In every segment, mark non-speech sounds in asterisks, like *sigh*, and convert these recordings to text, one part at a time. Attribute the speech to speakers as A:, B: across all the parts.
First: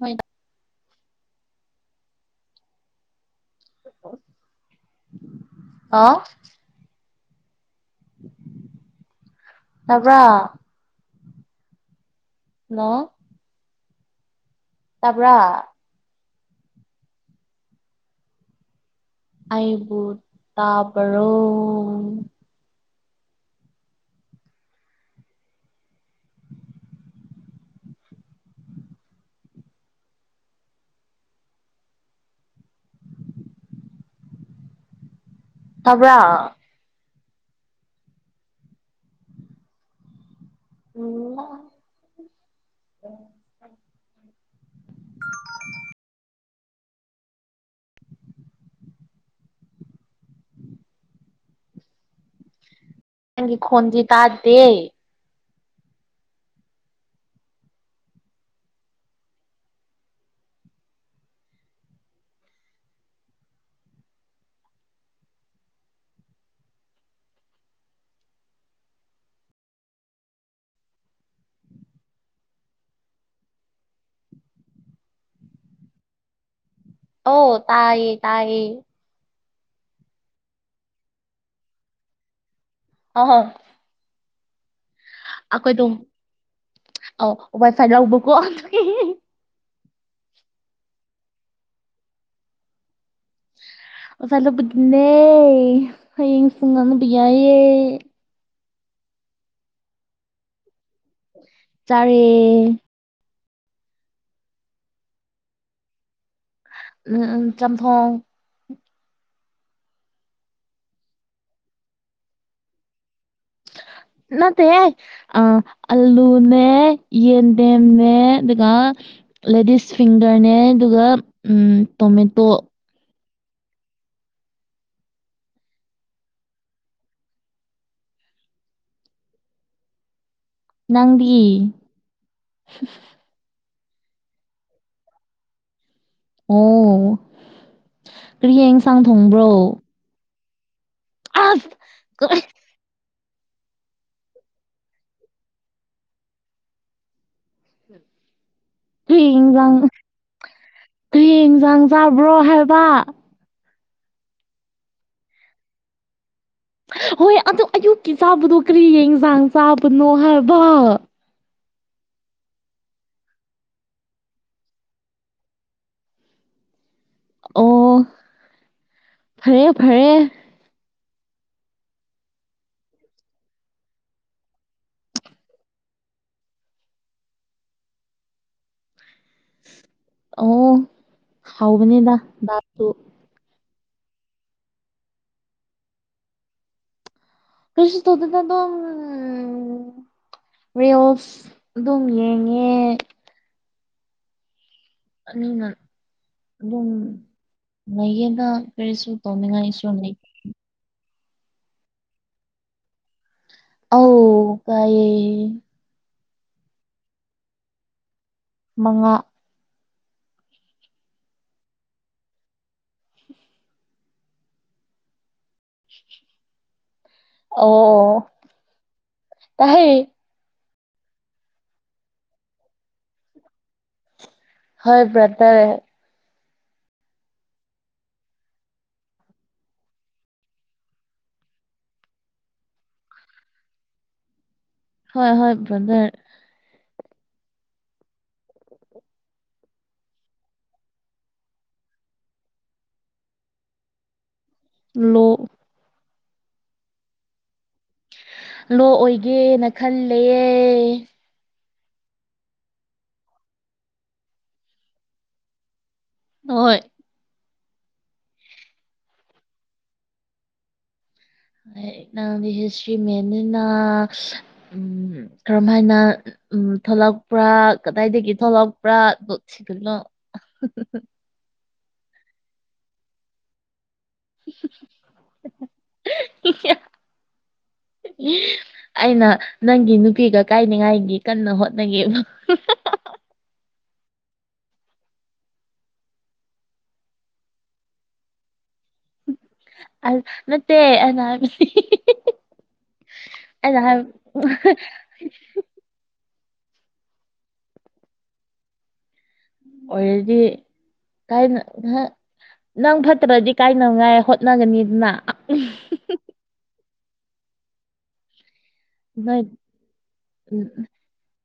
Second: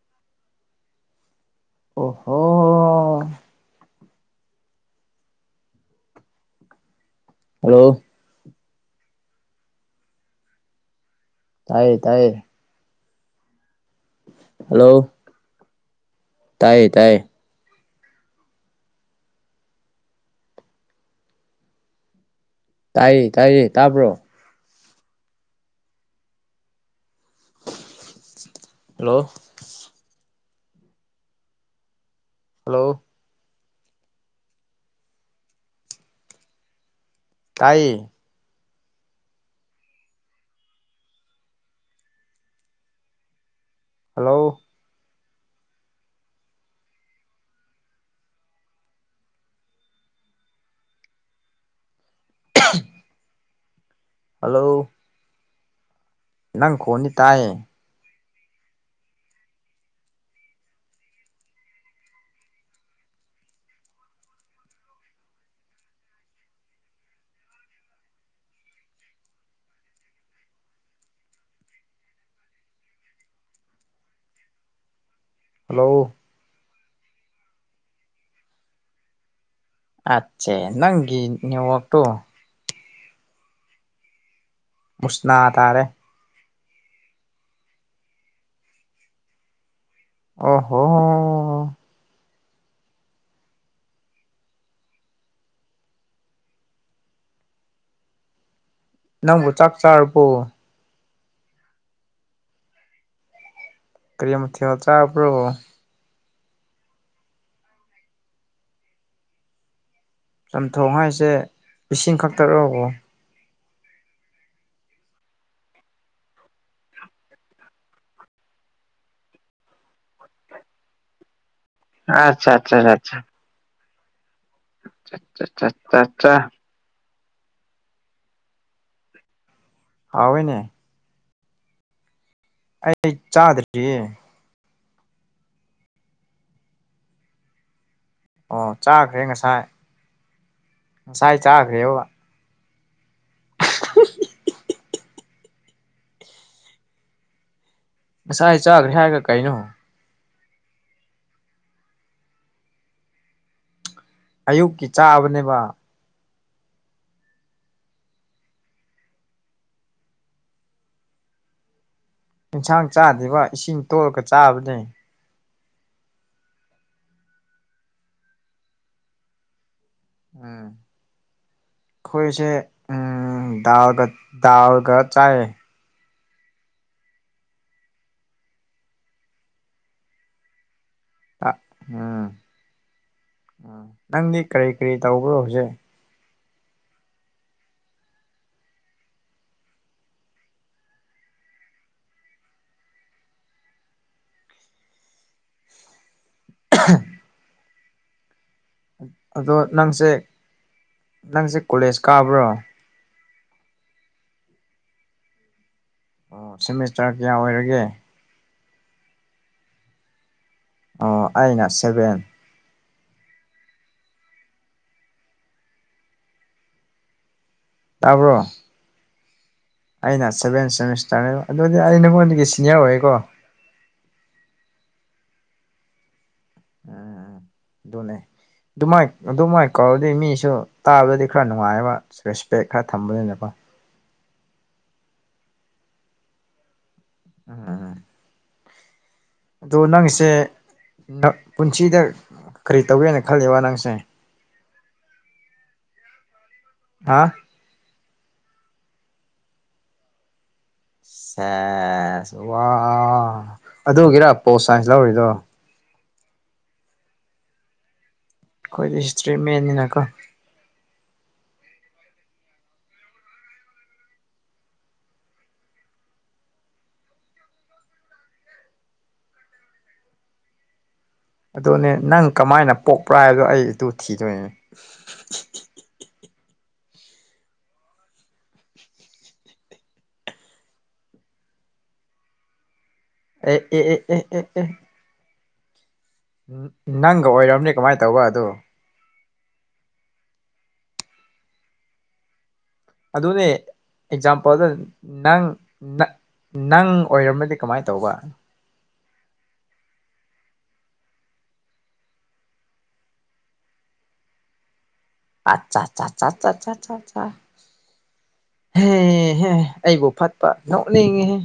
A: ꯍꯣꯏ
B: ꯑꯣꯍꯣ ꯍ
A: ꯍ ꯑ
B: ꯍꯜꯂꯣ
A: ꯇꯕ꯭ꯔ
B: ꯇꯥꯏꯌꯦ ꯇꯥꯏꯌꯦ
A: ꯍꯂꯣ
B: ꯍꯜꯂꯣ
A: ꯄꯨ꯭ꯔꯥ
B: ꯇꯥꯏꯌꯦ ꯇꯥꯏꯌꯦ
A: ꯑꯩꯕꯨ ꯇꯥꯕꯔꯣ
B: ꯇꯥꯏꯌꯦ ꯇꯥꯏꯌꯦ ꯇꯥꯕ꯭ꯔꯣ ꯍꯜꯂꯣ ꯍꯜꯂꯣ
A: ꯇꯕ꯭ꯔ
B: ꯇꯥꯏꯌꯦ
A: ꯎꯝ
B: ꯍꯜꯂꯣ
A: *unintelligible*
B: *unintelligible*
A: ꯅꯪꯒꯤ ꯈꯣꯟꯗꯤ ꯇꯥꯗꯦ
B: ꯍꯜꯂꯣ ꯅꯪ ꯈ‌ꯣꯟꯗꯤ ꯇꯥꯏꯌꯦ ꯍꯜꯂꯣ
A: ꯑꯣ ꯇꯥꯥꯏꯌꯦ ꯇꯥꯏꯌꯦ
B: ꯑꯆꯦ ꯅꯪꯒꯤ ꯅ‌ꯦꯋꯥꯛꯇꯣ
A: ꯍ‌ꯣ ꯍ‌ꯣꯏ
B: ꯃꯨꯁꯅꯥ ꯇꯥꯔꯦ
A: ꯑꯩꯈꯣꯏꯗꯣ ꯑꯥꯎ ꯋꯥꯏꯐꯥꯏ ꯂꯧꯕꯀꯣ
B: ꯑꯣ ꯍꯣ
A: ꯑꯣꯖꯥ ꯂꯧꯕꯗꯨꯅ‌ꯦ ꯍꯥꯌ‌ꯦꯡ ꯄꯨꯡ ꯑꯃꯗ ꯌꯥꯏꯌ‍ꯦ
B: ꯅꯪꯕꯨ ꯆꯥꯛ ꯆꯥꯔꯔꯕꯣ
A: ꯆꯔꯦ
B: ꯀꯔꯤ ꯃꯊꯦꯜ ꯆꯥꯕ꯭ꯔꯣ
A: ꯎꯝ ꯎꯝ ꯆꯝꯊ‌ꯣꯡ
B: ꯆꯝꯊꯣꯡ ꯍꯥꯏꯁꯦ ꯏꯁꯤꯡ ꯈꯛꯇꯔꯣꯕꯣ
A: ꯅꯠꯇꯦ ꯑ ꯑꯜꯂꯨꯅꯦ ꯌꯦꯟꯗꯦꯝꯝꯅ ꯑꯗꯨꯒꯀ ꯂꯦꯗꯤꯁ ꯐꯤꯡꯒꯔꯅꯦ ꯑꯗꯨꯒ ꯇꯣꯃꯦꯇꯣ
B: ꯑꯆꯥ ꯑꯠꯆꯥ ꯆꯥꯆꯥ ꯍꯥꯎꯣꯏꯅꯦ
A: ꯅꯪꯗꯤ
B: ꯑꯩ ꯆꯥꯗ꯭ꯔꯤꯁꯤ
A: ꯑꯣ ꯀꯔꯤꯌꯦ
B: ꯑꯣ
A: ꯑꯦꯟꯁꯥꯡ
B: ꯆꯥꯈ꯭ꯔꯦ
A: ꯊꯣꯡꯕ꯭ꯔꯣ
B: ꯉꯁꯥꯏ ꯉꯁꯥꯏ
A: ꯑꯁ
B: ꯆꯥꯈ꯭ꯔꯦꯕ
A: ꯀꯔꯤ
B: ꯉꯁꯥꯏ ꯑꯩ ꯆꯥꯈ꯭ꯔꯦ ꯍꯥꯏꯔꯒ ꯀꯩꯅꯣ
A: ꯀ ꯏꯟꯁꯥꯡ ꯆꯥꯕ꯭ꯔꯣ ꯍꯥꯏꯕ
B: ꯑꯌꯨꯛꯀꯤ ꯆꯥꯕꯅꯦꯕ
A: ꯍꯣꯏ ꯑꯗꯨ ꯑꯌꯨꯛꯀꯤ ꯆꯥꯕꯗꯣ ꯀꯔꯤ ꯌꯦꯟꯁꯥꯡ ꯆꯥꯕꯅꯣ ꯍꯥꯏꯕ
B: ꯑꯦꯟꯁꯥꯡ ꯆꯥꯗ꯭ꯔꯤꯕ ꯏꯁꯤꯡ ꯇꯣꯂꯒ ꯆꯥꯕꯅꯦ
A: ꯑꯣ ꯐꯔꯦ ꯐꯔꯦ
B: ꯎꯝ ꯑꯩꯈꯣꯏꯁꯦ ꯗꯥ ꯗꯥꯜꯒ ꯆꯥꯏ
A: ꯑꯣ ꯍꯥꯎꯕꯅꯤꯗ
B: ꯎꯝ
A: ꯗꯥꯜꯁꯨ
B: ꯎꯝ ꯅꯪꯗꯤ ꯀꯔꯤ ꯀꯔꯤ ꯇꯧꯕ꯭ꯔꯣ ꯍꯧꯖꯤꯛ
A: ꯀꯁꯤ ꯁꯗ ꯅ ꯑꯗꯨꯣ ꯎ ꯦ ꯑꯣꯐ ꯑꯗꯨꯝ ꯌꯦꯡꯉꯦ ꯑꯅꯤꯅ ꯑꯗꯨꯝ ꯃꯌꯦꯗ ꯐꯁꯨ ꯇꯃꯤ
B: ꯑꯗꯣ
A: ꯉꯥꯏꯁꯨꯣ ꯅ
B: ꯅꯪꯁꯦ ꯅꯪꯁꯦ ꯀꯣꯂꯦꯖ ꯀꯥꯕ꯭ꯔꯣ
A: ꯑ ꯀꯑꯌꯦ
B: ꯑꯣ ꯁꯦꯃꯤꯁꯇꯔ ꯀꯌꯥ ꯑꯣꯏꯔꯒꯦ
A: ꯃꯉꯥ
B: ꯑꯣ ꯑꯩꯅ ꯁꯚꯦꯟ
A: ꯑꯣ
B: ꯇꯥꯕ꯭ꯔꯣ
A: ꯇꯥꯏ
B: ꯑꯩꯅ ꯁꯚꯦꯟ ꯁꯦꯃꯤꯁꯇꯔꯅꯦꯕ ꯑꯗꯨꯗꯤ ꯑꯩ ꯅꯉꯣꯟꯗꯒꯤ ꯁꯤꯅꯤꯌꯔ ꯑꯣꯏꯌꯦꯀꯣ
A: ꯍꯣꯏ ꯕ꯭ꯔꯥꯗꯔꯦ
B: ꯑ ꯑꯗꯨꯃꯥꯏꯅ ꯑꯗꯨꯃꯥꯏꯅ ꯀꯧꯗꯤ ꯃꯤꯁꯨ ꯇꯥꯕꯗꯗꯤ ꯈꯔ ꯅꯨꯡꯉꯥꯏꯑꯕ ꯔꯦꯁꯄꯦꯛ ꯈꯔ ꯊꯝꯕꯅꯤꯅꯀꯣ
A: ꯍꯣꯏ ꯍꯣꯏ ꯟꯗꯔ
B: *inaudible* ꯑꯗꯣ ꯅꯪꯁꯦ ꯄꯨꯟꯁꯤꯗ ꯀꯔꯤ ꯇꯧꯒꯦꯅ ꯈꯜꯜꯂꯤꯕ ꯅꯪꯁꯦ
A: ꯂꯣ
B: ꯍꯥ
A: ꯂꯣ ꯑꯣꯏꯒꯦꯅ ꯈꯜꯂꯦꯌꯦꯦ
B: ꯁꯦꯁ ꯋꯥ ꯑꯗꯨꯒꯤꯔ ꯄꯣꯁ ꯁꯥꯏꯟꯁ ꯂꯧꯔꯤꯗꯣ
A: ꯍꯍꯣꯏ
B: ꯑꯩꯈꯣꯏꯗꯤ ꯍꯤꯁꯇ꯭ꯔꯤ ꯃꯦꯟꯅꯤꯅꯀꯣ
A: ꯅꯪꯗꯤ ꯍꯤꯁꯇ꯭ꯔꯤ ꯃꯅꯤꯅ ꯀꯔꯝ ꯍꯥꯏꯥꯏꯅ ꯎꯝ ꯊꯣꯛꯂꯛꯄ꯭ꯔꯥ ꯀꯗꯥꯏꯗꯒꯤ ꯊꯣꯛꯂꯛꯄ꯭ꯔꯥ ꯁꯤꯗꯅꯣ
B: ꯑꯗꯨꯅꯦ ꯅꯪ ꯀꯃꯥꯏꯅ ꯄꯣꯛꯄ꯭ꯔꯥ ꯍꯥꯏꯗꯣ ꯑꯩ ꯑꯗꯨ ꯊꯤꯗꯣꯏꯅꯦ
A: ꯏ ꯑꯩꯅ ꯅꯪꯒꯤ ꯅꯨꯄꯤꯒ ꯀꯥꯏꯅꯤꯉꯥꯏꯒꯤ ꯀꯟꯅ ꯍꯣꯠꯅꯉ
B: ꯑꯦ ꯑꯦ ꯑꯦ ꯑꯦ ꯑꯦ ꯑꯦ ꯎ ꯅꯪꯒ ꯑꯣꯏꯔꯕꯅꯦ ꯀꯃꯥꯏꯅ ꯇꯧꯕ ꯑꯗꯣ
A: ꯑꯜ ꯃꯦ ꯑꯅꯥꯁꯤ
B: ꯑꯗꯨꯅꯦ ꯑꯦꯛꯖꯥꯝꯄꯜꯗ ꯅꯪ ꯅꯪ ꯑꯣꯏꯔꯝꯃꯗꯤ ꯀꯃꯥꯏꯅ ꯇꯧꯕ
A: ꯑꯣꯏꯔꯦꯗꯤ ꯥꯏ ꯅꯪ ꯐꯠꯇ꯭ꯔꯗꯤ ꯀꯥꯏꯅꯉꯥꯏ ꯍꯣꯠꯅꯒꯅꯤꯗꯅ
B: ꯑꯆꯥꯆꯥ
A: ꯅꯣꯏ
B: ꯍꯦꯍꯦ ꯑꯩꯕꯨ ꯐꯠꯄ ꯅꯣꯛꯅꯤꯡꯉꯦꯍꯦ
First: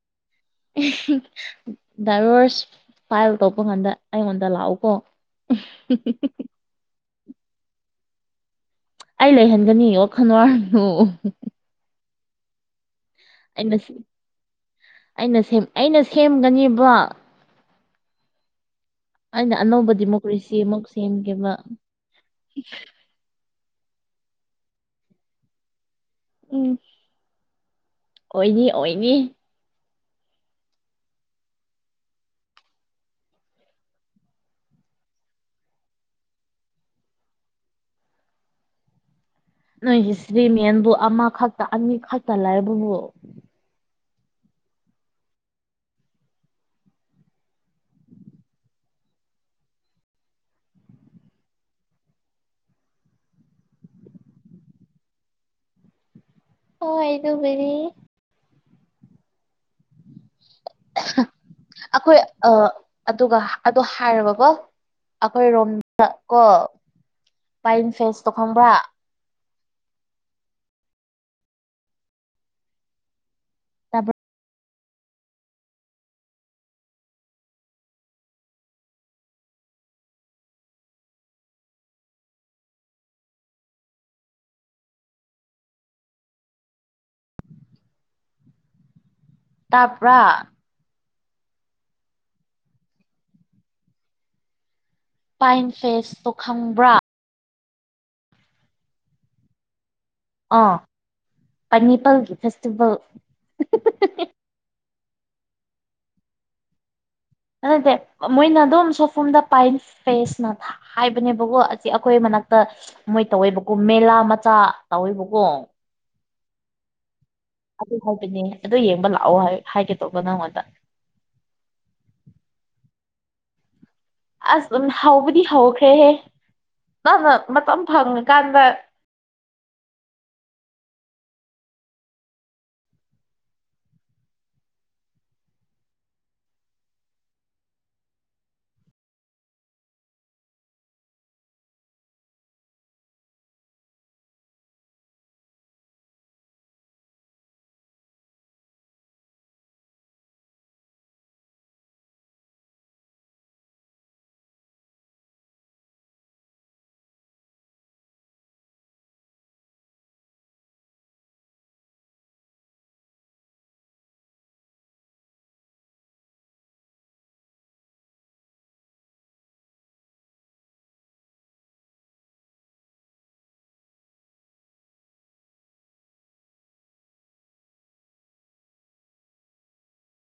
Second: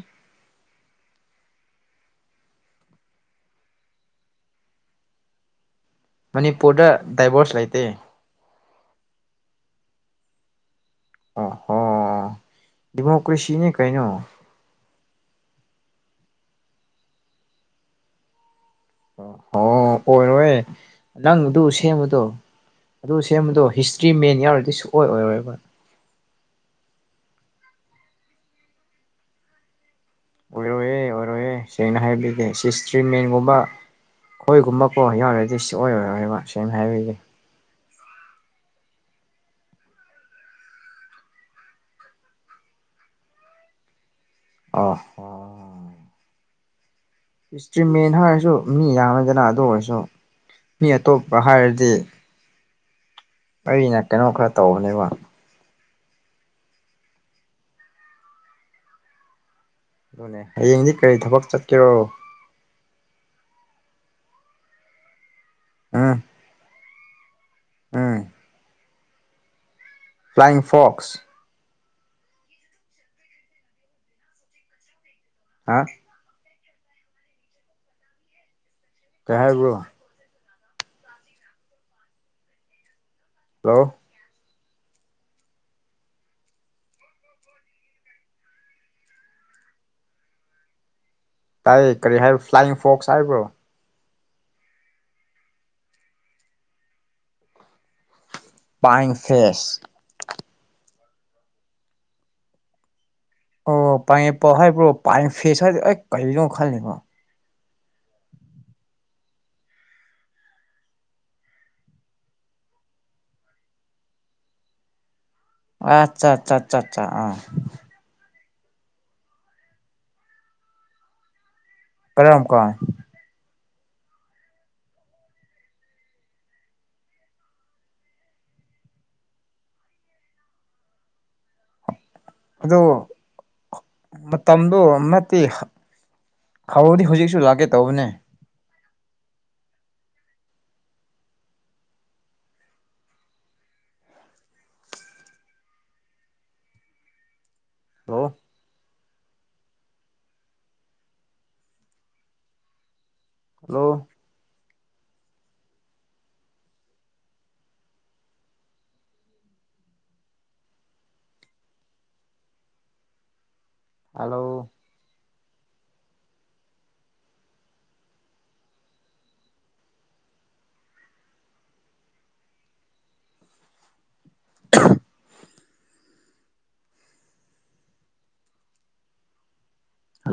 A: *unintelligible* ꯗꯥꯏꯚꯣꯔꯁ ꯐꯥꯏꯜ ꯇꯧꯄ ꯀꯥꯟꯗ ꯑꯩꯉꯣꯟꯗ ꯂꯥꯛꯎꯀꯣ
B: ꯃꯅꯤꯄꯨꯔꯗ ꯗꯥꯏꯕꯣꯔꯁ ꯂꯩꯇꯦ
A: ꯑꯩ ꯂꯩꯍꯟꯒꯅꯤ ꯌꯣ ꯈꯅꯣ
B: ꯑꯣ ꯗꯗꯤꯃꯣꯀ꯭ꯔꯦꯁꯤꯅꯦ
A: ꯑꯩꯅ ꯁꯤ-
B: ꯀꯥꯏꯩꯅꯣ
A: ꯑꯩꯅ ꯁꯦꯝ ꯑꯩꯅ ꯁꯦꯝꯒꯅꯦꯕꯣ ꯑꯩꯅ ꯑꯅꯧꯕ
B: ꯑꯣ
A: ꯗꯦꯃꯣꯀ꯭ꯔꯦꯁꯤ
B: ꯑꯣꯏꯔꯣꯏ
A: ꯑꯃꯨꯛ
B: ꯅꯪ
A: ꯁꯦꯝꯒꯦꯕ
B: ꯑꯗꯨ ꯁꯦꯝꯕꯗꯣ ꯑꯗꯨ ꯁꯦꯝꯕꯗꯣ ꯍꯤꯁꯇ꯭ꯔꯤ ꯃꯦꯟ ꯌꯥꯎꯔꯗꯤ ꯁꯨꯛꯑꯣ ꯑꯣꯏꯔꯣꯏꯕ
A: ꯎꯝ ꯑꯣꯏꯅꯤ ꯑꯣꯏꯅꯤ
B: ꯑꯣꯏꯔꯣꯏꯌꯦꯦ ꯑꯣꯏꯔꯣꯏꯌꯦꯦ ꯁꯦꯡꯅ ꯍꯥꯏꯕꯤꯒꯦ ꯁꯤꯤꯁꯇ꯭ꯔꯤ ꯃꯦꯟꯒꯨꯝꯕ ꯍꯣꯏꯒꯨꯝꯕꯀꯣ ꯌꯥꯎꯔꯗꯤ ꯁꯤ ꯑꯣꯏꯔꯔꯣꯏꯕ ꯁꯅ ꯍꯥꯏꯔꯤꯒꯦ
A: ꯅꯣꯏ ꯍꯤꯁꯇ꯭ꯔꯤꯃꯦꯟꯕꯨ ꯑꯃꯈꯛꯇ ꯑꯅꯤꯈꯛꯇ ꯂꯩꯕꯕꯨ
B: ꯑ ꯑꯣ ꯏꯁꯇ꯭ꯔꯤꯝꯃꯦꯟ ꯍꯥꯏꯔꯁꯨ ꯃꯤ ꯌꯥꯝꯅꯗꯅ ꯑꯗꯨ ꯑꯣꯏꯔꯁꯨ ꯃꯤ ꯑꯇꯣꯞꯄ ꯍꯥꯏꯔꯗꯤ ꯑꯩꯅ ꯀꯩꯅꯣ ꯈꯔ ꯇꯧꯕꯅꯦꯕ
A: ꯑꯣ ꯍꯥꯏꯣ ꯔꯤ
B: ꯑꯗꯨꯅꯦ ꯍꯌꯦꯡꯗꯤ ꯀꯔꯤ ꯊꯕꯛ ꯆꯠꯀꯦꯔꯣ
A: ꯑ ꯑꯗꯨꯒ ꯑꯗꯣ ꯍꯥꯏꯔꯕꯀꯣ ꯑꯩꯈꯣꯏ ꯔꯣꯝꯗ
B: ꯎꯝ
A: ꯀꯣ ꯄꯥꯏꯟ
B: ꯎꯝ
A: ꯐꯦꯁꯇꯣ ꯈꯪꯕ꯭ꯔꯥ
B: ꯐ꯭ꯂꯥꯏꯡ ꯐꯣꯛꯁ
A: ꯇꯕꯡ
B: ꯍꯥꯥ ꯀꯍꯦꯕꯨꯣ ꯍꯜꯂꯣ
A: ꯇꯥꯄ
B: ꯇꯥꯏ ꯀꯔꯤ ꯍꯥꯏꯕ ꯐ꯭ꯂꯥꯏꯌꯤꯡ ꯐꯣꯛꯁ ꯍꯥꯏꯕ꯭ꯔꯣ
A: ꯄꯥꯏꯟ ꯐꯦꯁꯇꯣ ꯈꯪꯕ꯭ꯔꯥ
B: ꯄꯥꯏ ꯐ꯭ꯔꯦꯁ
A: ꯑꯥ ꯄꯅꯦꯄꯜꯒꯤ ꯐꯦꯁꯇꯤꯚꯦꯜ
B: ꯑꯣ ꯄꯥꯏꯦꯄꯜ ꯍꯥꯏꯕ꯭ꯔꯣ ꯄꯥꯏ ꯐꯦꯁ ꯍꯥꯏꯕꯣ ꯑꯩ ꯀꯔꯤꯅꯣ ꯈꯜꯂꯤꯕꯣ
A: ꯑꯗꯨꯠꯇꯗꯤ ꯃꯣꯏꯅ ꯑꯗꯨꯝ ꯁꯣꯐꯝꯗ ꯄꯥꯏꯟ ꯐꯦꯁꯅ ꯍꯥꯏꯕꯅꯦꯕꯀꯣ ꯑꯁꯤ ꯑꯩꯈꯣꯏ ꯃꯅꯥꯛꯇ ꯃꯣꯏ ꯇꯧꯋꯦꯕꯀꯣ ꯃꯦꯂꯥ ꯃꯆꯥ ꯇꯧꯋꯦꯕꯀꯣ
B: ꯑꯆꯥ ꯑꯆꯥ ꯑꯆꯥ ꯑꯆꯥ ꯑ
A: ꯑꯗꯨ ꯍꯥꯏꯕꯅꯦ ꯑꯗꯨ ꯌꯦꯡꯕ ꯂꯥꯛꯑꯣ ꯍꯥꯏꯒꯦ ꯇꯧꯕꯧꯕ ꯅꯪꯉꯣꯟꯗ
B: ꯀꯔꯝꯀꯣ
A: ꯑꯁ ꯑꯗꯨꯝ ꯍꯧꯕꯗꯤ ꯍꯧꯈ꯭ꯔꯦꯍꯦ ꯅꯪꯅ ꯃꯇꯝ ꯐꯪꯉꯀꯥꯟꯗ
B: ꯑꯗꯣ ꯃꯇꯝꯗꯨꯣ ꯅꯠꯇꯤ ꯍꯧꯗꯤ ꯍꯧꯖꯤꯛꯁꯨ ꯂꯥꯛꯀꯦ ꯇꯧꯕꯅꯦ ꯑꯣ ꯍꯜꯂꯣ ꯍꯜꯂꯣ *inaudible*